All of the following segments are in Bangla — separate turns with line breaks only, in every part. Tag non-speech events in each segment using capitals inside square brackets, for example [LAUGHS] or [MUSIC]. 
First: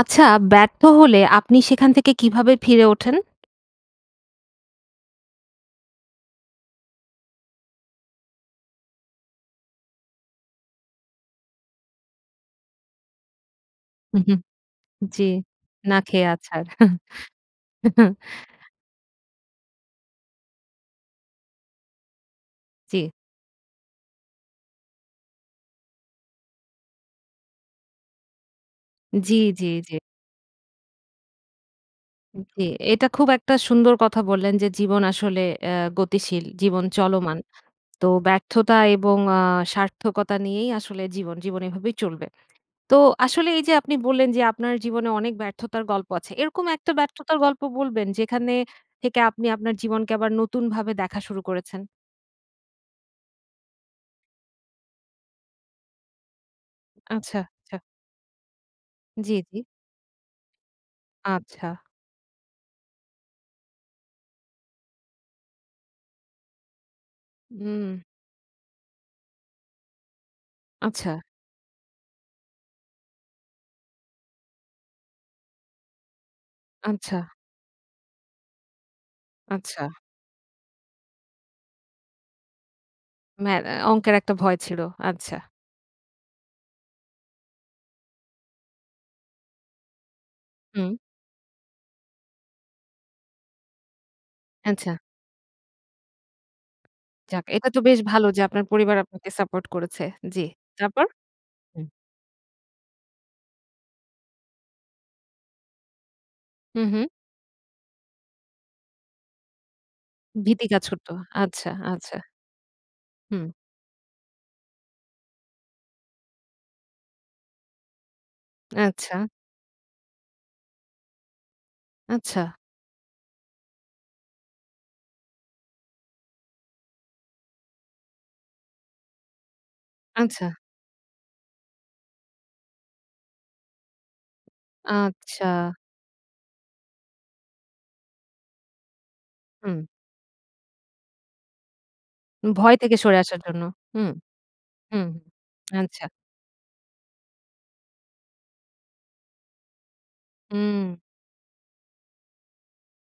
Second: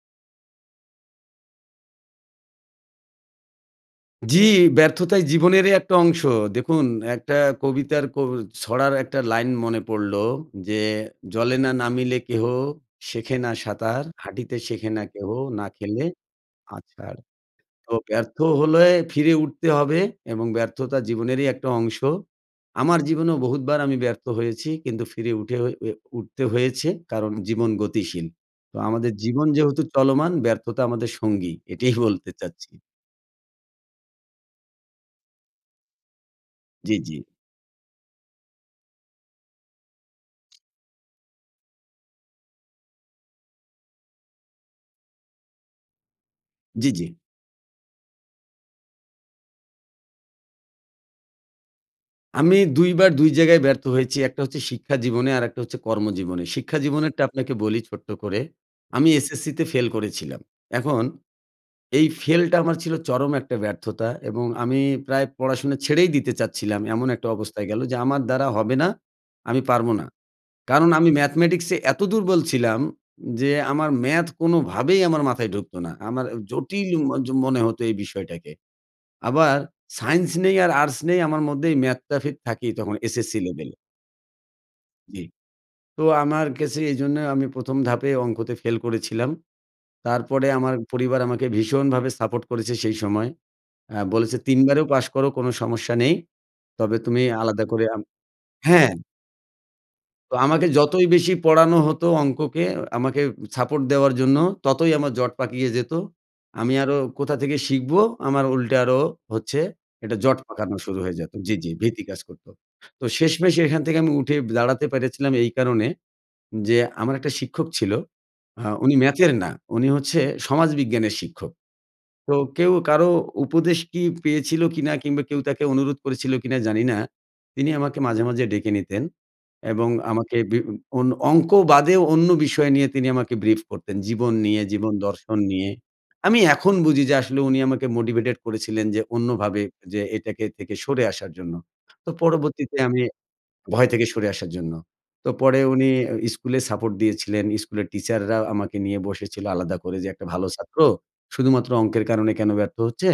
আচ্ছা ব্যর্থ হলে আপনি সেখান থেকে কীভাবে ফিরে ওঠেন?
জ্বি, ব্যর্থতাই জীবনেরই একটা অংশ। দেখুন একটা কবিতার কো ছড়ার একটা লাইন মনে পড়লো, "যে জলে না নামিলে কেহ শেখে না সাঁতার,
হু, হু,
হাঁটিতে শেখে না
জ্বি।
কেহ না
না
খেলে
খেয়ে আছাড়।
আছাড়।" তো
[CHUCKLES]
ব্যর্থ হলে ফিরে উঠতে হবে এবং ব্যর্থতা জীবনেরই একটা অংশ। আমার
জি।
জীবনেও বহুতবার আমি ব্যর্থ হয়েছি। কিন্তু ফিরে উঠে ঐ এ উঠতে হয়েছে কারণ জীবন গতিশীল। তো আমাদের
জি,
জীবন
জি,
যেহেতু
জি।
চলমান ব্যর্থতা আমাদের সঙ্গী। এটিই [CHUCKLES] বলতে
জ্বী।
চাচ্ছি।
এটা খুব একটা সুন্দর কথা বললেন, যে জীবন আসলে অ্যা গতিশীল। জীবন
জ্বি, জ্বি।
চলমান। তো ব্যর্থতা এবং আ সার্থকতা নিয়েই আসলে জীবন, জীবন এভাবেই চলবে। তো আসলে এই যে আপনি বললেন যে আপনার জীবনে অনেক ব্যর্থতার গল্প আছে। এরকম একটা
জ্বি, জ্বি।
ব্যর্থতার গল্প বলবেন, যেখানে থেকে আপনি আপনার জীবনকে আবার নতুনভাবে দেখা শুরু করেছেন?
আমি ২ বার ২ জায়গায় ব্যর্থ হয়েছি। একটা হচ্ছে শিক্ষা জীবনে, আরেকটা হচ্ছে কর্মজীবনে। শিক্ষাজীবনেরটা
আচ্ছা,
আপনাকে
আচ্ছা।
বলি ছোট্ট করে, আমি
জি, জি।
এসএসসিতে ফেল করেছিলাম। এখন
আচ্ছা।
এই ফেলটা আমার ছিল চরম একটা ব্যর্থতা এবং আমি প্রায় পড়াশোনা ছেড়েই দিতে চাচ্ছিলাম। এমন একটা অবস্থায় গেলো,
হুম।
যে আমার দ্বারা হবে না। আমি পারবো না। কারণ আমি
আচ্ছা।
ম্যাথমেটিক্সে এত দুর্বল ছিলাম, যে আমার ম্যাথ কোনোভাবেই আমার মাথায় ঢুকতো না। আমার আ জটিল ম
আচ্ছা।
য মনে হত এই বিষয়টাকে। আবার
আচ্ছা।
সায়েন্স নেই আর আর্টস নেই, আমার মধ্যেই ম্যাথটা ফেদ থাকেই তখন এসএসসি
ম্যা
লেভেলে।
অঙ্কের একটা ভয় ছিল।
জি।
আচ্ছা।
তো আমার কেসে এইজন্য আমি ১ম ধাপে অঙ্কতে ফেল করেছিলাম। তারপরে আমার
হুম।
পরিবার আমাকে ভীষণভাবে সাপোর্ট করেছে সেই সময়। আ বলেছে ৩ বারেও
আচ্ছা।
পাশ করো কোনো সমস্যা নেই, তবে তুমি
যাক,
আলাদা
এটা তো
করে
বেশ
আম
ভালো যে আপনার
হ্যাঁ।
পরিবার আপনাকে সাপোর্ট করেছে,
তো
জ্বি।
আমাকে
তারপর?
যতই বেশি পড়ানো
হুম।
হতো অঙ্ককে, আমাকে সাপোর্ট দেওয়ার জন্য, ততই আমার জট পাকিয়ে যেত। আমি
হুম,
আরো
হুম।
কোথা থেকে শিখব, আমার উল্টে আরও হচ্ছে একটা জট
ভীতি
পাকানো
কাজ
শুরু
করত।
হয়ে যেত জি,
আচ্ছা,
জি, ভীতি
আচ্ছা।
কাজ করতো। তো
হুম।
শেষমেষে এখান থেকে আমি উঠে দাঁড়াতে পেরেছিলাম এই কারণে, যে আমার একটা শিক্ষক ছিল, আ উনি
আচ্ছা।
ম্যাথের না, উনি হচ্ছে সমাজবিজ্ঞানের শিক্ষক। তো
আচ্ছা।
কেউ কারো উপদেশ কি পেয়েছিল কিনা? কিংবা কেউ তাকে অনুরোধ করেছিল কিনা, জানি না। তিনি আমাকে মাঝে, মাঝে ডেকে নিতেন এবং আমাকে
আচ্ছা।
বিব অন অঙ্কও বাদেও অন্য বিষয় নিয়ে তিনি আমাকে ব্রিফ করতেন। জীবন নিয়ে, জীবন দর্শন
আচ্ছা।
নিয়ে। আমি এখন বুঝি যে আসলে উনি আমাকে মোটিভেটেড করেছিলেন যে অন্যভাবে,
হুম।
যে এটাকে থেকে সরে আসার জন্য। তো
ভয়
পরবর্তীতে
থেকে
আমি
সরে আসার জন্য।
ভয়
হু,
থেকে সরে আসার জন্য।
হু।
তো পরে উনি
আচ্ছা।
অ্যা স্কুলে সাপোর্ট দিয়েছিলেন। স্কুলের টিচাররা আমাকে নিয়ে বসেছিলো আলাদা করে, যে একটা ভালো ছাত্র,
উম
শুধুমাত্র অঙ্কের কারণে কেন ব্যর্থ হচ্ছে?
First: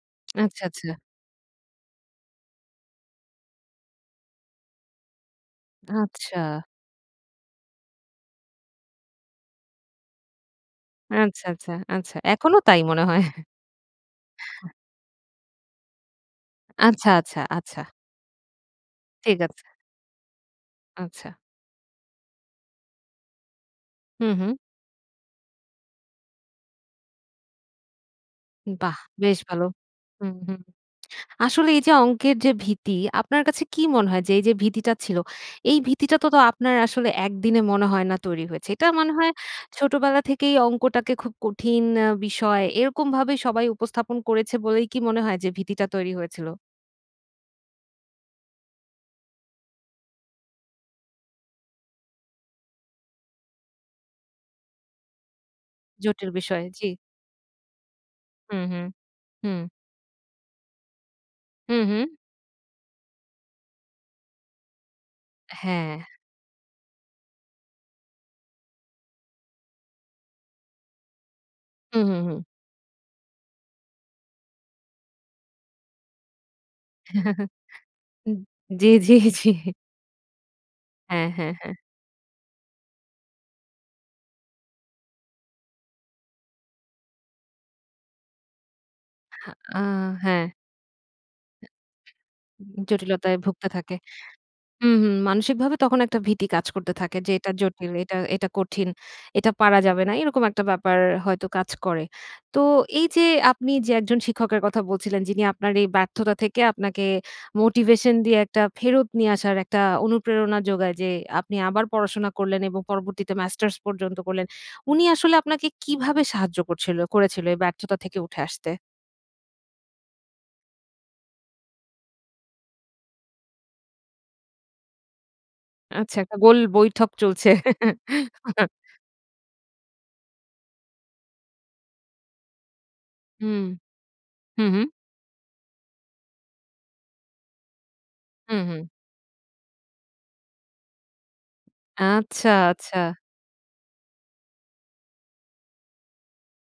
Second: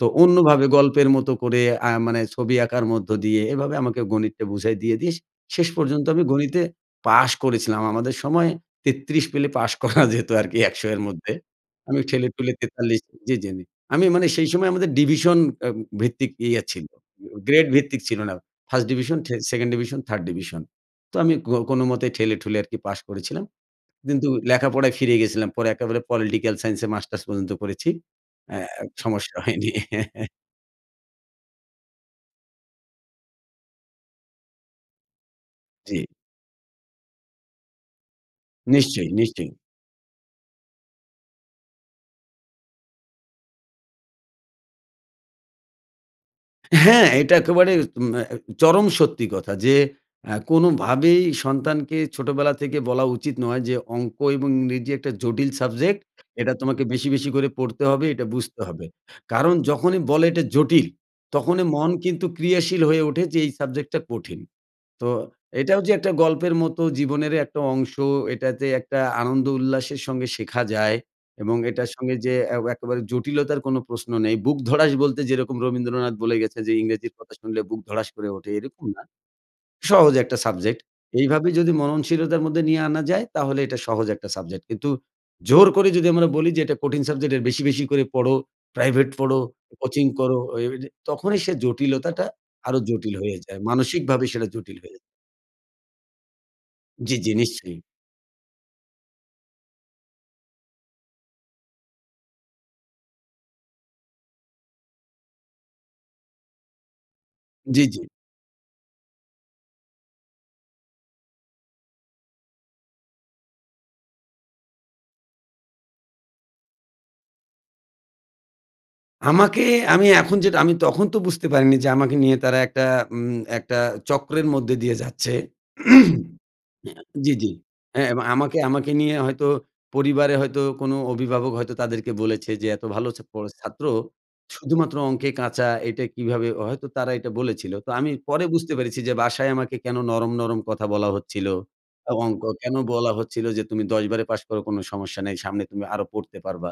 তো
আচ্ছা,
অন্যভাবে
আচ্ছা।
গল্পের মতো করে। আ মানে ছবি আঁকার মধ্য দিয়ে, এভাবে আমাকে গণিতটা বুঝাই দিয়ে, দিয়ে, শে শেষ পর্যন্ত আমি
আচ্ছা।
গণিতে পাশ করেছিলাম। আমাদের সময় ৩৩ পেলে পাশ করা যেত আর কি, ১০০ এর মধ্যে।
আচ্ছা, আচ্ছা,
আমি
আচ্ছা।
ঠেলেটুলে
এখনো তাই
৪৩
মনে হয়।
জি, জি আমি, আমি মানে সেই সময়
[CHUCKLES]
আমাদের ডিভিশন আম ভিত্তিক ইয়া ছিল,
আচ্ছা, আচ্ছা,
গ্রেড
আচ্ছা।
ভিত্তিক ছিল না। 1st ডিভিশন, থে
ঠিক আছে।
2nd division, 3rd division. তো
আচ্ছা।
আমি কো কোনোমতেই ঠেলে ঠুলে আরকি পাশ করেছিলাম।
হু,
কিন্তু
হু।
লেখাপড়ায় ফিরে গেছিলাম। পরে একেবারে পলিটিক্যাল সাইন্স এ মাস্টার্স পর্যন্ত করেছি। অ্যা অ্যা
বাহ!
সমস্যা
বেশ ভালো।
হয়নি। [LAUGHS]
হুম, হুম। আসলে এই যে অঙ্কের যে ভীতি, আপনার কাছে কী মনে হয়, যে এই যে ভীতিটা ছিল, এই
জী।
ভীতিটা তো, তো আপনার আসলে একদিনে মনে হয় না তৈরি হয়েছে। এটা
নিশ্চয়ই,
মনে হয়
নিশ্চয়ই।
ছোটবেলা থেকেই অঙ্কটাকে খুব কঠিন আ বিষয়। এরকমভাবেই সবাই উপস্থাপন করেছে বলেই কি মনে হয় যে ভীতিটা তৈরি হয়েছিল?
হ্যাঁ, এটা একেবারে ম্যা চরম সত্যি কথা। যে আ কোনোভাবেই সন্তানকে ছোটোবেলা থেকে বলা উচিত নয়, যে অঙ্ক এবং ইংরেজি একটা জটিল সাবজেক্ট,
জটিল
এটা
বিষয়,
তোমাকে
জ্বি।
বেশি, বেশি করে পড়তে হবে, এটা
হু,
বুঝতে
হু,
হবে। কারণ
হু।
যখনই বলে এটা জটিল, তখনই
হু,
মন
হু।
কিন্তু ক্রিয়াশীল হয়ে ওঠে, যে এই সাবজেক্টটা কঠিন। তো এটাও যে
হ্যাঁ।
একটা গল্পের মত জীবনেরই একটা অংশ। এটা যে একটা আনন্দ উল্লাসের সঙ্গে শেখা যায়। এবং এটার
হু, হু,
সঙ্গে যে
হু।
অ্যা একেবারে জটিলতার কোন প্রশ্ন নেই। বুক ধড়াস বলতে যেরকম রবীন্দ্রনাথ বলে গেছে, যে "ইংরেজির কথা
[CHUCKLES]
শুনলে বুক ধড়াস করে
হুম।
ওঠে" এরকম
জি,
না।
জি, জি।
সহজ একটা সাবজেক্ট।
হ্যাঁ,
এইভাবে
হ্যাঁ,
যদি
হ্যাঁ।
মননশীলতার মধ্যে নিয়ে আনা যায়, তাহলে এটা সহজ একটা সাবজেক্ট। কিন্তু জোর করে যদি আমরা বলি, যে এটা কঠিন সাবজেক্ট, এর বেশি, বেশি করে পড়ো, প্রাইভেট পড়ো,
আ
কোচিং করো,
হ্যাঁ।
ঐ ঐযে তখনই সে জটিলতাটা আরো জটিল
জটিলতায়
হয়ে যায়।
ভুগতে থাকে।
মানসিকভাবে সেটা জটিল হয়ে
হুম,
যায়।
হুম, মানসিকভাবে তখন একটা ভীতি কাজ করতে
জি,
থাকে
জি
যে এটা
নিশ্চই।
জটিল, এটা, এটা কঠিন। এটা পারা যাবে না। এরকম একটা ব্যাপার হয়তো কাজ করে। তো এই যে আপনি যে একজন শিক্ষকের কথা বলছিলেন, যিনি আপনার এই ব্যর্থতা থেকে আপনাকে
জি, জি।
মোটিভেশন দিয়ে, একটা ফেরত নিয়ে আসার একটা অনুপ্রেরণা যোগায়, যে আপনি আবার পড়াশোনা করলেন এবং পরবর্তীতে মাস্টার্স পর্যন্ত করলেন। উনি আসলে আপনাকে কীভাবে সাহায্য করছিল করেছিল এই ব্যর্থতা থেকে উঠে আসতে?
আমাকে আমি এখন যেটা আমি তখন তো বুঝতে পারিনি যে আমাকে নিয়ে তারা একটা উম একটা চক্রের মধ্যে দিয়ে যাচ্ছে।
আচ্ছা একটা
[CLEARS THROAT]
গোল
নেয়া
বৈঠক
জি,
চলছে।
জি। হ্যাঁ এবং বা আমাকে
[LAUGHS]
আমাকে নিয়ে হয়তো পরিবারে হয়তো কোনো অভিভাবক হয়তো তাদেরকে বলেছে যে, "এত ভালো ছা পড়
হুম।
ছাত্র,
হুম, হুম।
শুধুমাত্র অঙ্কে কাঁচা, এইটা কীভাবে!" হয়তো তারা এটা বলেছিলো। তো আমি পরে
হুম,
বুঝতে
হুম।
পেরেছি যে, বাসায় আমাকে কেন নরম, নরম কথা বলা হচ্ছিলো, এবং ক
আচ্ছা,
কেন
আচ্ছা!
বলা হচ্ছিলো যে তুমি ১০ বারে পাশ করো কোনো সমস্যা নেই, সামনে তুমি আরও পড়তে পারবা।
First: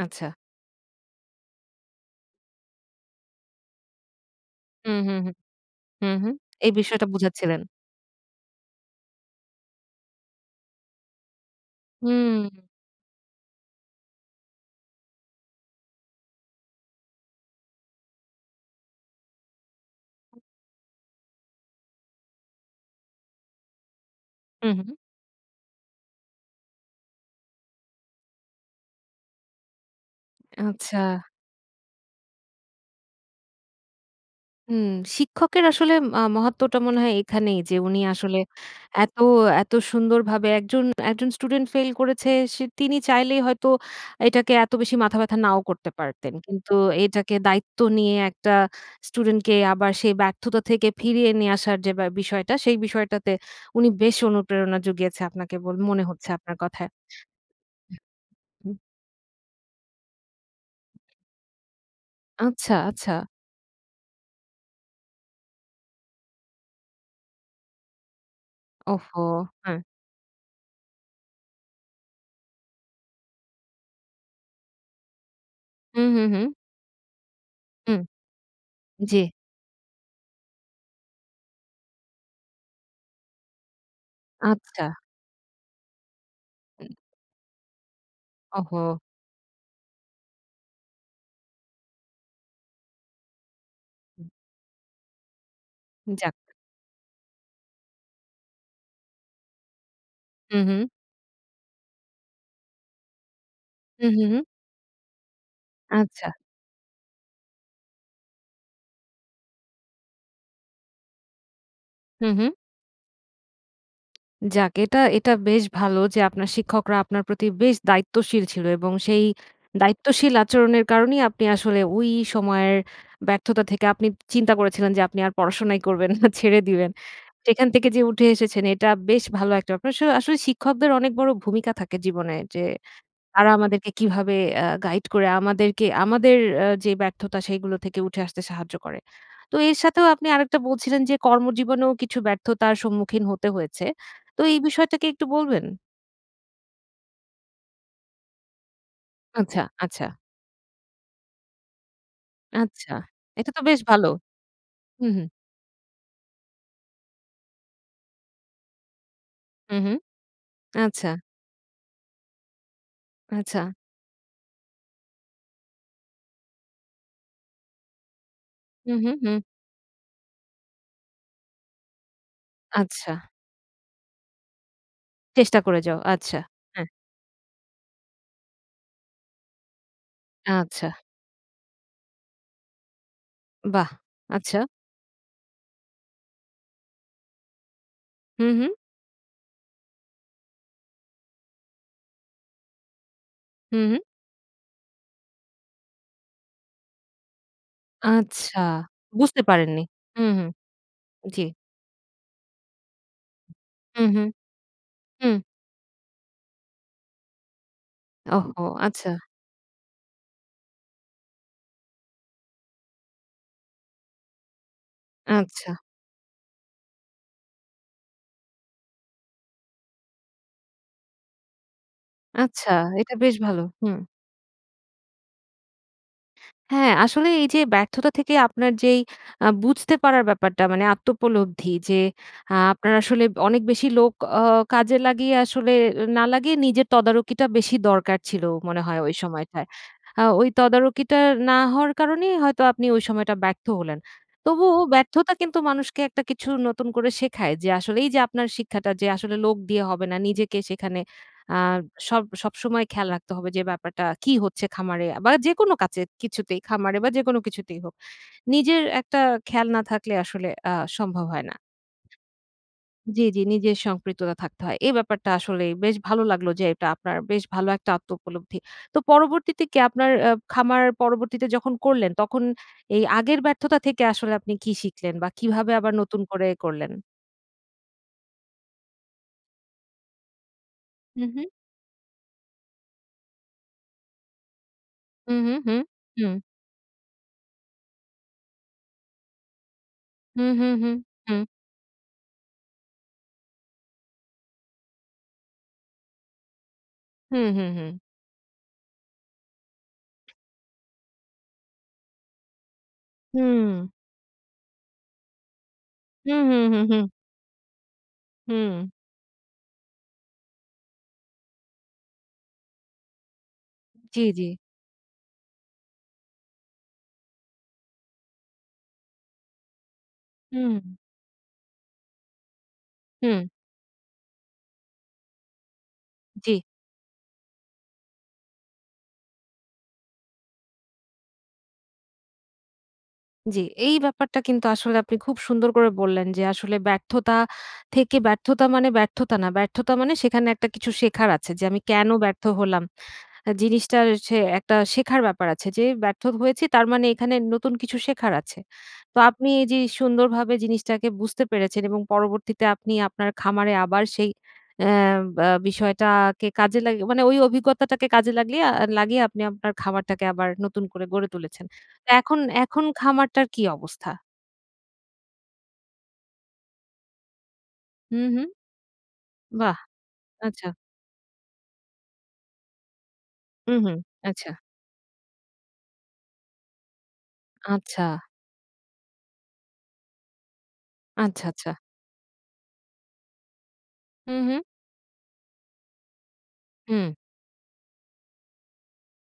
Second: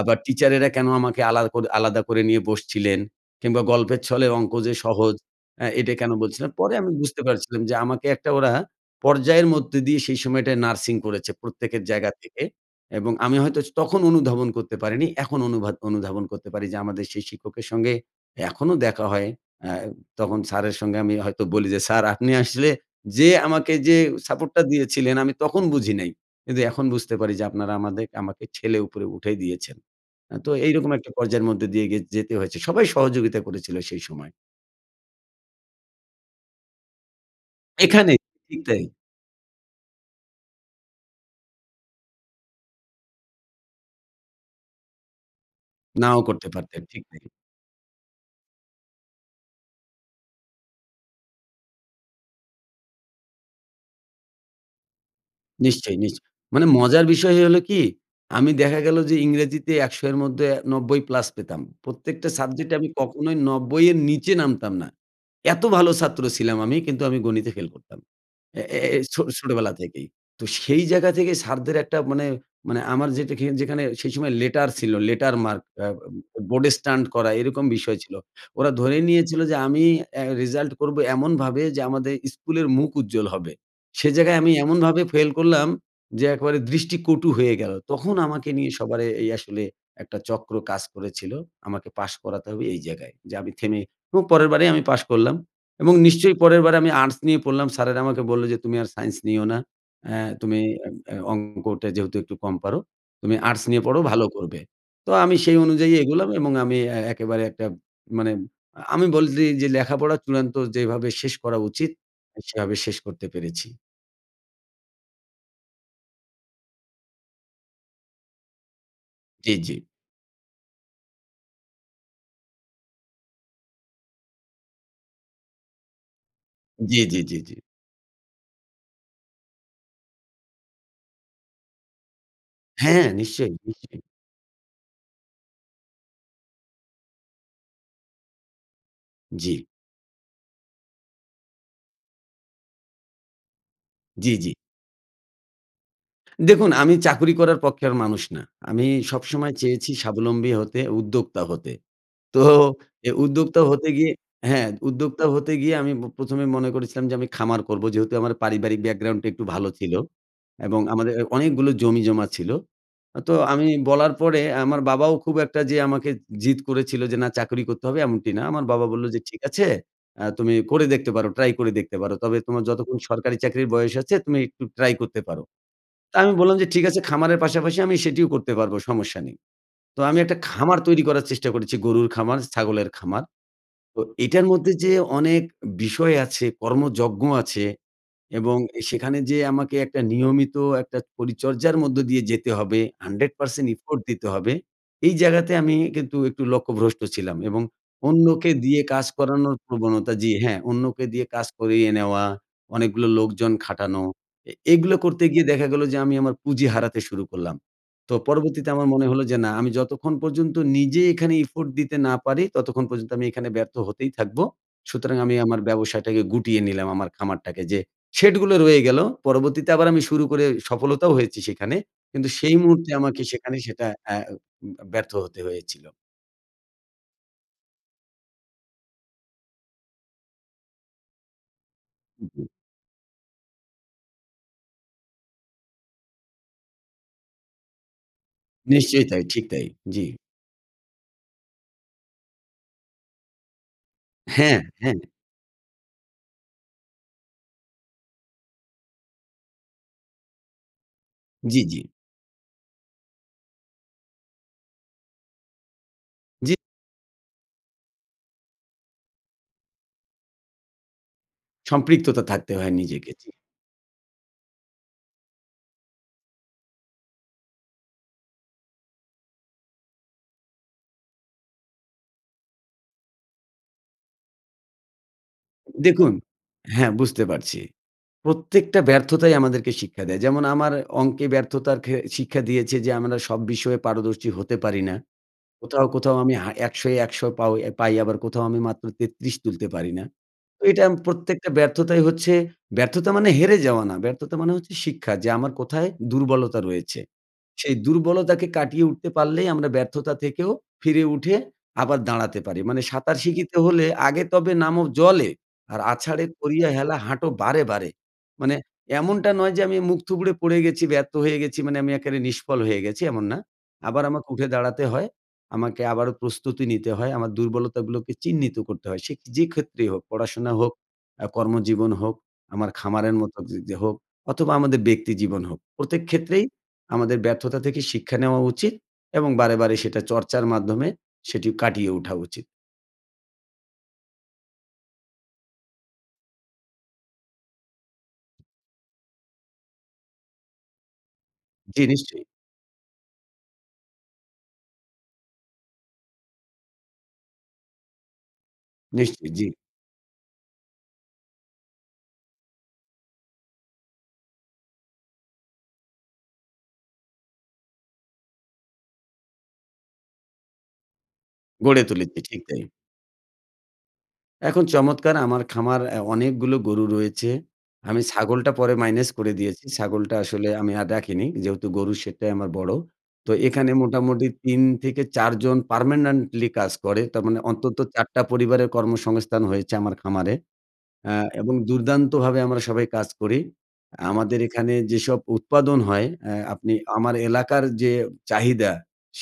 আবার
আচ্ছা।
টিচারেরা কেন আমাকে আলাদা কর আলাদা করে নিয়ে বসছিলেন, কিংবা গল্পের ছলে অঙ্ক যে
হুম,
সহজ
হুম, হুম।
অ্যা এটা
হুম,
কেন
হুম।
বলছিলেন।
এই
পরে আমি
বিষয়টা
বুঝতে
বুঝাচ্ছিলেন?
পারছিলাম যে আমাকে একটা ওরা পর্যায়ের মধ্যে দিয়ে সেই সময়টায় নার্সিং করেছে প্রত্যেকের জায়গার থেকে
হুম।
এবং আমি হয়তো স তখন অনুধাবন করতে পারিনি এখন অনুবাধ অনুধাবন করতে পারি যে, আমাদের সেই শিক্ষকের সঙ্গে এখনও দেখা হয়। আ তখন স্যারের সঙ্গে আমি হয়তো বলি যে, "স্যার আপনি আসলে যে আমাকে যে সাপোর্টটা
হুম, হুম।
দিয়েছিলেন আমি তখন বুঝি নাই, কিন্তু এখন বুঝতে পারি যে আপনারা আমাদে আমাকে ঠেলে উপরে উঠায় দিয়েছেন।" অ্যা তো এইরকম একটা
আচ্ছা।
পর্যায়ের মধ্যে দিয়ে গে যেতে হয়েছে সবাই সহযোগিতা করেছিলো সেই সময়।
হুম। শিক্ষকের আসলে মা মহত্ত্বটা মনে হয় এখানেই যে উনি
এখানে,
আসলে
ঠিক তাই।
এত, এত সুন্দরভাবে একজন একজন স্টুডেন্ট ফেইল করেছে সে তিনি চাইলেই হয়তো এটাকে এত বেশি মাথা ব্যথা নাও করতে
নাও
পারতেন।
করতে
কিন্তু
পারতেন, ঠিক তাই।
এইটাকে দায়িত্ব নিয়ে, একটা স্টুডেন্টকে আবার সেই ব্যর্থতা থেকে ফিরিয়ে নিয়ে আসার যে ব্য বিষয়টা, সেই বিষয়টাতে উনি বেশ অনুপ্রেরণা জুগিয়েছে আপনাকে বল
নিশ্চয়ই,
মনে
নিশ
হচ্ছে আপনার
মানে
কথায়।
মজার বিষয় হল কী? আমি
হুম।
দেখা গেলো যে ইংরেজিতে ১০০ এর মধ্যে ৯০ প্লাস পেতাম, প্রত্যেকটা
আচ্ছা,
সাবজেক্টে আমি
আচ্ছা।
কখনোই ৯০ এর নীচে নামতাম না। এত ভালো ছাত্র ছিলাম আমি, কিন্তু আমি গণিতে ফেল করতাম। অ্যা এ এ এই
ওহো!
ছো ছোটবেলা
হ্যাঁ।
থেকেই। তো সেই জায়গা থেকে স্যারদের একটা মানে মানে আমার যেটাখে যেখানে সেই সময় লেটার ছিল, লেটার মার্ক। অ্যা
হুম,
ওম
হুম,
ও
হুম।
বোর্ডে স্ট্যান্ড করা, এরকম বিষয়
হুম।
ছিল। ওরা ধরেই
জি।
নিয়েছিলো যে আমি অ্যা রেজাল্ট করব এমনভাবে, যে আমাদের স্কুলের মুখ উজ্জ্বল হবে। সে জায়গায় আমি
আচ্ছা।
এমনভাবে ফেল করলাম, যে একেবারে
হুম।
দৃষ্টি কটু হয়ে গেলো। তখন আমাকে নিয়ে
ওহো!
সবার এ এই আসলে, একটা চক্র কাজ করেছিল, আমাকে পাশ করাতে হবে, এই জায়গায়। যে আমি থেমে এবং
হুম।
পরেরবারেই আমি পাশ করলাম। এবং
উম-যাক।
নিশ্চয়ই পরের বার আমি আর্টস নিয়ে পড়লাম। স্যারেরা আমাকে বললো যে, "তুমি আর সায়েন্স নিও না। অ্যা তুমি
উম-হুম।
অ্যা অ্যা অঙ্কটা যেহেতু একটু কম পারো, তুমি আর্টস নিয়ে পড়ো,
উম-হু,
ভালো
হু।
করবে।" তো আমি সেই অনুযায়ী এগোলাম
আচ্ছা।
এবং আমি এ একেবারে একটা মানে, আমি বলি যে, এই লেখাপড়া চূড়ান্ত যেভাবে শেষ করা উচিত,
হুম,
আ
হুম।
সেভাবে শেষ করতে পেরেছি।
যাক এটা, এটা বেশ ভালো যে আপনার শিক্ষকরা আপনার প্রতি বেশ দায়িত্বশীল ছিল। এবং সেই
জি, জি।
দায়িত্বশীল আচরণের কারণেই আপনি আসলে ঐ সময়ের ব্যর্থতা থেকে আপনি চিন্তা করেছিলেন যে আপনি আর পড়াশোনাই করবেন না, ছেড়ে দিবেন।
জি, জি, জি, জি।
সেখান থেকে যে উঠে এসেছেন এটা বেশ ভালো একটা ব্যাপার। অবশ্য আসলে শিক্ষকদের অনেক বড় ভূমিকা থাকে জীবনে যে,
হ্যাঁ,
তারা
নিশ্চয়ই,
আমাদেরকে
নিশ্চয়ই।
কীভাবে অ্যা গাইড করে আমাদেরকে আমাদের যে ব্যর্থতা সেগুলো থেকে উঠে আসতে সাহায্য করে। তো
জি।
এর সাথেও আপনি আরেকটা বলছিলেন যে কর্মজীবনেও কিছু ব্যর্থতার সম্মুখীন হতে হয়েছে।
জি,
তো
জি।
এই বিষয়টাকে একটু বলবেন?
দেখুন আমি চাকুরি করার পক্ষের মানুষ না। আমি সবসময়
আচ্ছা,
চেয়েছি
আচ্ছা।
স্বাবলম্বী হতে, উদ্যোক্তা হতে। তো
আচ্ছা।
এ
এটা
উদ্যোক্তা
তো বেশ
হতে
ভালো।
গিয়ে, হ্যাঁ,
হুম,
উদ্যোক্তা
হুম।
হতে গিয়ে আমি ব প্রথমে মনে করেছিলাম যে আমি খামার করবো, যেহেতু আমার পারিবারিক background টা একটু ভালো
হুম,
ছিল।
হুম।
এবং
আচ্ছা।
আমাদের অনেকগুলো জমিজমা ছিল। তো আমি
আচ্ছা।
বলার পরে আমার বাবাও খুব একটা যে আমাকে জিদ করেছিল যে না চাকুরি করতে হবে এমনটি না। আমার বাবা
হুম,
বললো
হুম,
যে, "ঠিক
হুম।
আছে। অ্যা তুমি করে দেখতে পারো। Try করে দেখতে পারো। তবে তোমার যতক্ষণ
আচ্ছা।
সরকারি চাকরির বয়স আছে তুমি একটু try করতে পারো"।
চেষ্টা করে যাও।
তা আমি
আচ্ছা।
বললাম যে, "ঠিক
হ্যাঁ।
আছে খামারের পাশাপাশি আমি সেটিও করতে পারব, সমস্যা নেই"। তো আমি একটা খামার
আচ্ছা।
তৈরি করার চেষ্টা করেছি, গরুর খামার, ছাগলের খামার।
বাহ!
তো এইটার
আচ্ছা।
মধ্যে যে অনেক বিষয় আছে, কর্মযজ্ঞ আছে,
হুম,
এবং
হুম।
সেখানে যে আমাকে একটা নিয়মিত একটা পরিচর্যার মধ্য দিয়ে যেতে হবে, hundred percent
হুম।
effort দিতে হবে, এই জায়গাতে আমি কিন্তু একটু লক্ষ্যভ্রষ্ট ছিলাম। এবং অন্যকে
আচ্ছা,
দিয়ে কাজ
বুঝতে
করানোর
পারেননি।
প্রবণতা,
হুম,
জি,
হুম।
হ্যাঁ, অন্যকে দিয়ে
জি।
কাজ করিয়ে নেওয়া, অনেকগুলা লোকজন খাটানো,
হুম, হুম।
এ এগুলা করতে
হুম।
গিয়ে দেখা গেলো যে আমি আমার পুঁজি হারাতে শুরু করলাম। তো
ওহো!
পরবর্তীতে আমার মনে
আচ্ছা।
হলো যে না আমি যতক্ষণ পর্যন্ত নিজে এখানে effort দিতে না পারি, ততক্ষণ পর্যন্ত আমি এইখানে ব্যর্থ হতেই থাকব। সুতরাং আমি আমার
আচ্ছা।
ব্যবসাটাকে গুটিয়ে নিলাম, আমার খামারটাকে। যে শেড গুলো রয়ে গেলো। পরবর্তীতে আবার আমি শুরু করে সফলতাও হয়েছি সেইখানে। কিন্তু সেই
আচ্ছা।
মুহূর্তে
এইটা
আমাকে
বেশ
সেখানে
ভালো।
সেটা
হুম।
অ্যা উম ব্যর্থ হতে হয়েছিল।
হ্যাঁ, আসলে এই যে ব্যর্থতা থেকে আপনার যেই আ বুঝতে পারার ব্যাপারটা মানে আত্বউপলব্ধি যে আ আপনার আসলে অনেক বেশি লোক অ কাজে লাগিয়ে আসলে না লাগিয়ে নিজের তদারকিটা বেশি দরকার ছিল মনে হয়
নিশ্চয়ই
ওই
তাই, ঠিক
সময়টায়।
তাই, জি।
আ ওই তদারকিটা না হওয়ার কারণেই হয়তো আপনি ওই সময়টা ব্যর্থ হলেন।
হ্যাঁ,
তবুও
হ্যাঁ।
ব্যর্থতা কিন্তু মানুষকে একটা কিছু নতুন করে শেখায় যে আসলে এই যে আপনার শিক্ষাটা যে আসলে লোক দিয়ে হবে না নিজেকে সেখানে আ
জি, জি।
সব সবসময় খেয়াল রাখতে হবে যে ব্যাপারটা কী হচ্ছে খামারে বা যেকোনো কাজে
জি।
কিছুতেই খামারে বা যেকোনো কিছুতেই হোক। নিজের একটা খেয়াল না থাকলে আসলে আ সম্ভব হয় না।
সম্পৃক্ততা থাকতে হয় নিজেকে,
জি,
জি।
জি। নিজের সম্পৃক্ততা থাকতে হয়। এই ব্যাপারটা আসলেই বেশ ভালো লাগলো যে এটা আপনার বেশ ভালো একটা আত্মউপলব্ধি। তো পরবর্তীতে কি আপনার আ খামার পরবর্তীতে যখন করলেন তখন এই আগের ব্যর্থতা থেকে আসলে আপনি কি শিখলেন বা কীভাবে আবার
দেখুন,
নতুন করে করলেন?
হ্যাঁ, বুঝতে পারছি। প্রত্যেকটা ব্যর্থতাই আমাদেরকে শিক্ষা দেয়। যেমন আমার অঙ্কে
হুম, হুম।
ব্যর্থতার ঘে শিক্ষা দিয়েছে যে আমরা সব বিষয়ে পারদর্শী হতে পারি না।
হুম, হুম, হুম,
কোথাও, কোথাও
হুম।
আমি হা ১০০ ই, ১০০ পাউ পাই আবার কোথাও আমি মাত্র ৩৩ তুলতে পারি না।
হুম,
তো
হুম,
এটা আম
হুম, হুম।
প্রত্যেকটা ব্যর্থতাই হচ্ছে ব্যর্থতা মানে হেরে যাওয়া না, ব্যর্থতা মানে হচ্ছে শিক্ষা যে আমার কোথায় দুর্বলতা রয়েছে
হুম, হুম,
সেই
হুম।
দুর্বলতাকে কাটিয়ে উঠতে পারলেই আমরা ব্যর্থতা থেকেও ফিরে উঠে আবার দাঁড়াতে পারি। মানে, "সাঁতার শিখিতে হলে
হুম।
আগে তবে নামো জলে, আর আছাড়ে
হুম, হুম,
করিয়া
হুম,
হেলা
হুম।
হাঁটো বাড়ে, বাড়ে।" মানে
হুম।
এমনটা নয় যে আমি মুখ থুবড়ে পড়ে গেছি, ব্যর্থ হয়ে গেছি মানে আমি একেবারে নিষ্ফল হয়ে গেছি এমন না। আবার
জি,
আমাকে
জি।
উঠে দাঁড়াতে হয়, আমাকে আবারও প্রস্তুতি নিতে হয় আমার, দুর্বলতাগুলোকে চিহ্নিত করতে হয় সেক যে ক্ষেত্রেই হোক পড়াশোনা হোক,
হুম।
আ কর্মজীবন হোক আমার খামারের মতো
হুম।
যি যে হোক অথবা আমাদের ব্যক্তি জীবন হোক। প্রত্যেক ক্ষেত্রেই
জি।
আমাদের ব্যর্থতা থেকে শিক্ষা নেওয়া উচিত, এবং বারে, বারে সেটা চর্চার মাধ্যমে সেটি কাটিয়ে ওঠা উচিত।
জি এই ব্যাপারটা কিন্তু আসলে আপনি খুব সুন্দর করে বললেন, যে আসলে ব্যর্থতা থেকে ব্যর্থতা মানে ব্যর্থতা না ব্যর্থতা মানে সেখানে একটা কিছু শেখার আছে যে, "আমি
জি,
কেন
নিশ্চয়ই!
ব্যর্থ হলাম?" জিনিসটা সে একটা শেখার ব্যাপার আছে যে, "ব্যর্থ হয়েছি তার মানে এখানে নতুন কিছু শেখার আছে।" তো
নিশ্চয়ই, জি।
আপনি এই যে সুন্দরভাবে জিনিসটাকে বুঝতে পেরেছেন এবং পরবর্তীতে আপনি আপনার খামারে আবার সেই অ্যা বা বিষয়টা কে কাজে লাগি মানে ওই অভিজ্ঞতাটাকে কাজে লাগলি আ লাগিয়ে আপনি আপনার খামারটাকে আবার নতুন করে গড়ে তুলেছেন।
গড়ে
তো
তুলেছি,
এখন
ঠিক তাই।
এখন খামারটার কী অবস্থা?
এখন চমৎকার আমার খামার অ্যা অনেকগুলো গরু রয়েছে। আমি
হু, হু।
ছাগলটা পরে মাইনাস করে দিয়েছি।
বাহ!
ছাগলটা আসলে
আচ্ছা।
আমি আর রাখিনি, যেহেতু গরুর সেটাই আমার বড়ো। তো এখানে
হু, হু
মোটামুটি
আচ্ছা।
৩ থেকে ৪ জন পার্মানেন্টলি কাজ করে। তার মানে অন্তত
আচ্ছা।
৪ টা পরিবারের কর্মসংস্থান হয়েছে আমার খামারে। আ
আচ্ছ,
এবং
আচ্ছা।
দুর্দান্তভাবে আমরা সবাই কাজ করি।
হু,
আমাদের
হু।
এখানে যেসব উৎপাদন হয় অ্যা আপনি
হুম।
আমার এলাকার যে চাহিদা,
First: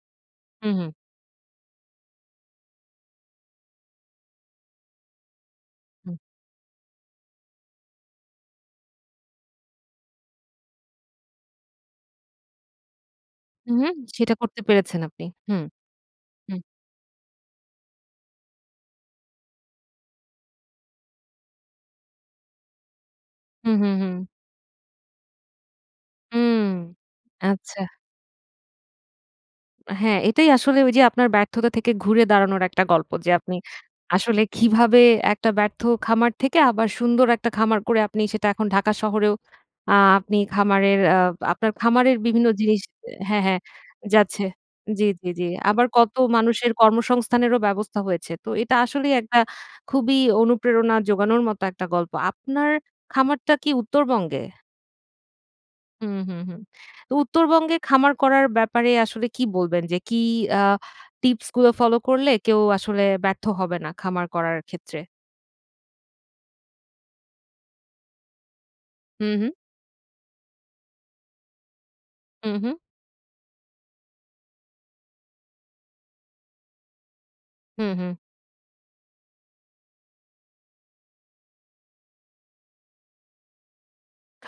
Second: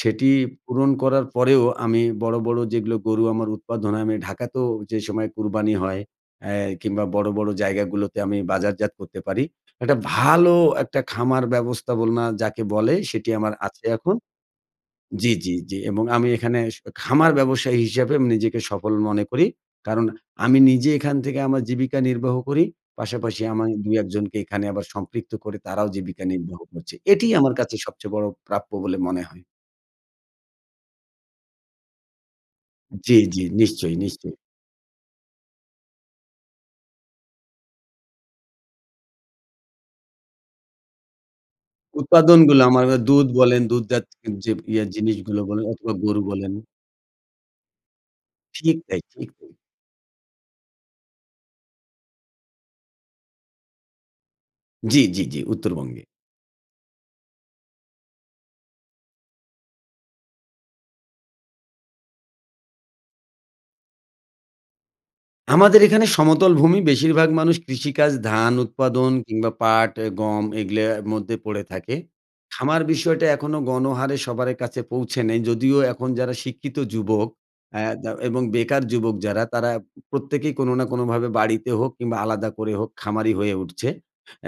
সেটি
হু,
পূরণ
হু।
করার পরেও আমি বড়ো, বড়ো যেগুলো গরু আমার উৎপাদন হয় আমি ঢাকাতেও যে সময় কুরবানি হয়
হুম।
অ্যা কিংবা বড়ো, বড়ো জায়গাগুলোতে আমি বাজারজাত করতে পারি। একটা ভালো একটা খামার ব্যবস্থাপনা যাকে বলে সেটি আমার
হু,
আছে
হু
এখন
সেটা করতে পেরেছেন আপনি।
জি, জি,
হুম।
জি এবং আমি এখানে
হুম।
শ খামার ব্যবসায়ী হিসাবে আমি নিজেকে সফল মনে করি। কারণ আমি নিজে এখান থেকে আমার জীবিকা নির্বাহ করি। পাশাপাশি আমি
হু, হু,
দুই-এক
হু।
জনকে এখানে আবার সম্পৃক্ত করে তারাও জীবিকা নির্বাহ
হুম,
করছে। এটিই আমার কাছে
আচ্ছা।
সবচেয়ে বড় প্রাপ্য বলে মনে হয়।
আ হ্যাঁ এটাই আসলে ওই যে আপনার ব্যর্থতা থেকে ঘুরে দাঁড়ানোর একটা গল্প
জি,
যে
জি।
আপনি
নিশ্চয়ই, নিশ্চয়ই।
আসলে কীভাবে একটা ব্যর্থ খামার থেকে আবার সুন্দর একটা খামার করে আপনি সেটা এখন ঢাকা শহরেও আ আপনি খামারের আ আপনার খামারের বিভিন্ন
উৎপাদনগুলা
জিনিস
আমার আ দুধ
হ্যাঁ, হ্যাঁ
বলেন দুধজাত অ্যা
যাচ্ছে।
জি ইয়া
জি, জি,
জিনিসগুলো
জি।
বলেন
আবার
অথবা
কত
গরু বলেন।
মানুষের কর্মসংস্থানেরও ব্যবস্থা হয়েছে। তো এটা
ঠিক তাই,
আসলেই
ঠিক
একটা
তাই।
খুবই অনুপ্রেরণা জোগানোর মতো একটা গল্প। আপনার খামারটা কি উত্তরবঙ্গে?
জি, জি, জি, উত্তরবঙ্গে।
হুম, হুম, হুম, তো উত্তরবঙ্গে খামার করার ব্যাপারে আসলে কী বলবেন? যে কি আ টিপস গুলো ফলো করলে কেউ আসলে ব্যর্থ হবে না খামার করার ক্ষেত্রে?
আমাদের এখানে সমতল ভূমি বেশিরভাগ মানুষ কৃষিকাজ ধান উৎপাদন
হুম, হুম।
কিংবা পাট অ্যা গম এগুলোর মধ্যে পড়ে থাকে।
হুম, হুম।
খামার বিষয়টা এখনও গণহারে সবারে কাছে পৌঁছে নেই, যদিও এখন যারা শিক্ষিত যুবক, আ
হুম, হুম।
দা এবং বেকার যুবক যারা তারা উ প্রত্যেকেই কোনো না কোনোভাবে বাড়িতে হোক কিংবা আলাদা করে হোক, খামারি হয়ে উঠছে।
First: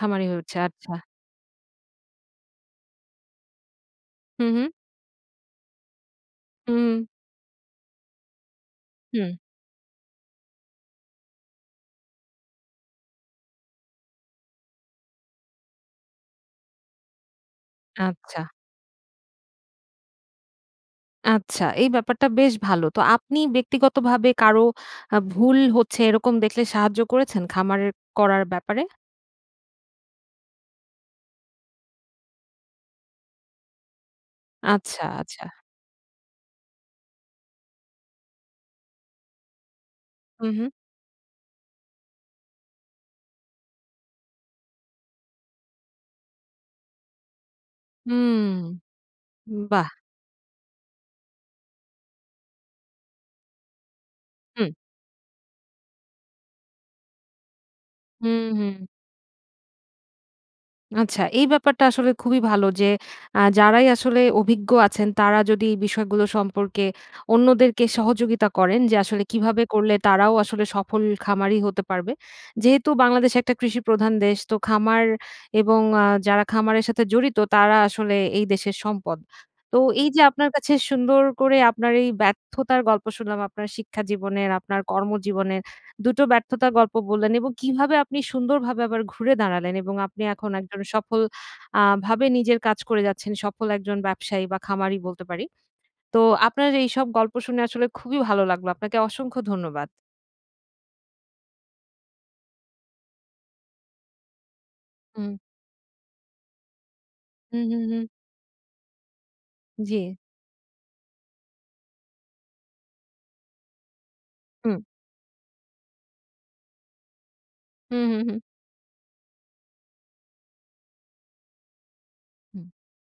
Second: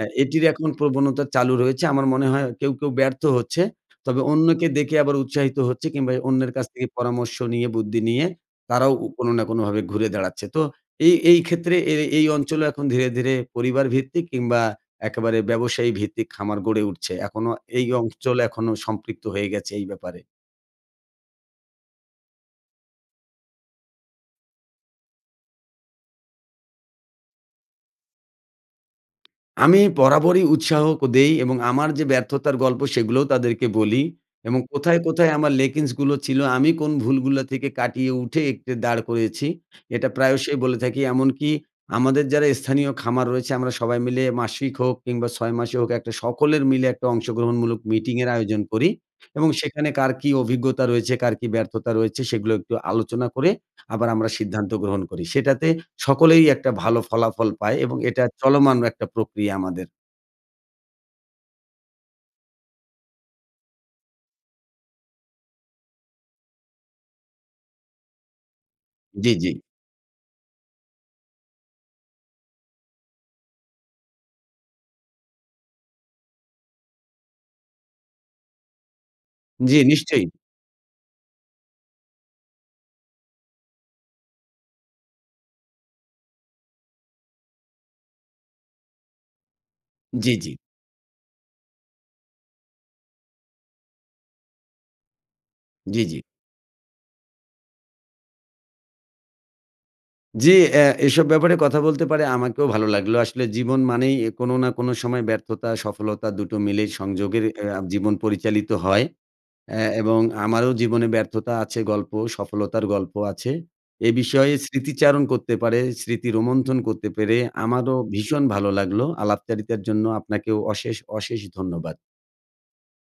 আ
হয়ে
এটির
উঠছে,
এখন
আচ্ছা।
প্রবণতা চালু রয়েছে আমার মনে হয় কেউ, কেউ ব্যর্থ হচ্ছে। তবে
হুম,
অন্যকে
হুম।
দেখে আবার উৎসাহিত হচ্ছে কিংবা এ অন্যের কাছ
হুম,
থেকে
হু।
পরামর্শ নিয়ে, বুদ্ধি নিয়ে, তারাও উ কোনো
হুম।
না কোনোভাবে ঘুরে দাঁড়াচ্ছে। তো এই, এই ক্ষেত্রে এ এই অঞ্চলও এখন ধীরে, ধীরে পরিবারভিত্তিক কিংবা একেবারে ব্যবসায়ী ভিত্তিক খামার গড়ে উঠছে। এখনও এই অঞ্চল
আচ্ছা।
এখনো সম্পৃক্ত হয়ে গেছে এই ব্যাপারে।
আচ্ছা এই ব্যাপারটা বেশ ভালো। তো আপনি ব্যক্তিগতভাবে কারো, আ ভুল হচ্ছে এরকম দেখলে সাহায্য করেছেন খামারের করার ব্যাপারে?
আমি বরাবরই উৎসাহ দেই এবং আমার যে ব্যর্থতার গল্প, সেগুলোও তাদেরকে বলি। এবং কোথায়,
আচ্ছা,
কোথায়
আচ্ছা।
আমার ল্যাকিংস ছিল, আমি কোন ভুলগুলা থেকে কাটিয়ে উঠে একটু দাঁড় করিয়েছি, এটা
হু,
প্রায়শই
হু।
বলে থাকি। এমনকি আমাদের যারা স্থানীয় খামার রয়েছে, আমরা সবাই মিলে মাসিক হোক, কিংবা ৬ মাসে হোক, একটা সকলের মিলে একটা অংশগ্রহণমূলক মিটিংয়ের আয়োজন
হুম।
করি। এবং
বাহ!
সেখানে কার কী অভিজ্ঞতা রয়েছে, কার কী ব্যর্থতা রয়েছে, সেগুলো একটু আলোচনা করে, আবার আমরা সিদ্ধান্ত
হুম।
গ্রহণ করি। সেটাতে সকলেই একটা ভালো ফলাফল পায় এবং এটা
হুম, হু।
চলমান একটা প্রক্রিয়া আমাদের।
আচ্ছা, এই ব্যাপারটা আসলে খুবই ভালো, যে আ যারাই আসলে অভিজ্ঞ আছেন, তারা যদি বিষয়গুলো সম্পর্কে অন্যদেরকে সহযোগিতা করেন, যে আসলে
জ্বি, জ্বি।
কীভাবে করলে তারাও আসলে সফল খামারি হতে পারবে। যেহেতু বাংলাদেশ একটা কৃষিপ্রধান দেশ। তো খামার এবং আ যারা খামারের সাথে জড়িত, তারা আসলে এই দেশের সম্পদ।
জ্বি
তো এই যে
নিশ্চয়ই।
আপনার কাছে সুন্দর করে, আপনার এই ব্যর্থতার গল্প শুনলাম আপনার শিক্ষা জীবনের, আপনার কর্মজীবনের, ২ টো ব্যর্থতার গল্প বললেন এবং কিভাবে আপনি সুন্দরভাবে আবার ঘুরে দাঁড়ালেন এবং আপনি
জ্বি,
এখন
জ্বি।
একজন সফল আ ভাবে নিজের কাজ করে যাচ্ছেন। সফল একজন ব্যবসায়ী বা খামারী বলতে পারি।
জি,
তো
জি।
আপনার এইসব গল্প শুনে আসলে খুবই ভালো লাগলো। আপনাকে অসংখ্য ধন্যবাদ।
জি, অ্যা এসব ব্যাপারে কথা বলতে পেরে আমাকেও ভালো লাগলো। আসলে জীবন মানেই অ্যা কোনো না কোনো সময়
হুম।
ব্যর্থতা, সফলতা, ২ টো মিলে সংযোগের
হু,
অ্যা
হু, হু।
জীবন পরিচালিত হয়। অ্যা
জি।
এবং আমারও জীবনে ব্যর্থতা আছে গল্প। সফলতার গল্প আছে। এ বিষয়ে
হুম।
স্মৃতিচারণ করতে পারে, স্মৃতি রোমন্থন করতে পেরে, আমারও
হু, হু, হু।
ভীষণ ভালো লাগলো। আলাপচারিতার জন্য আপনাকেও অশেষ, অশেষ ধন্যবাদ।
হু।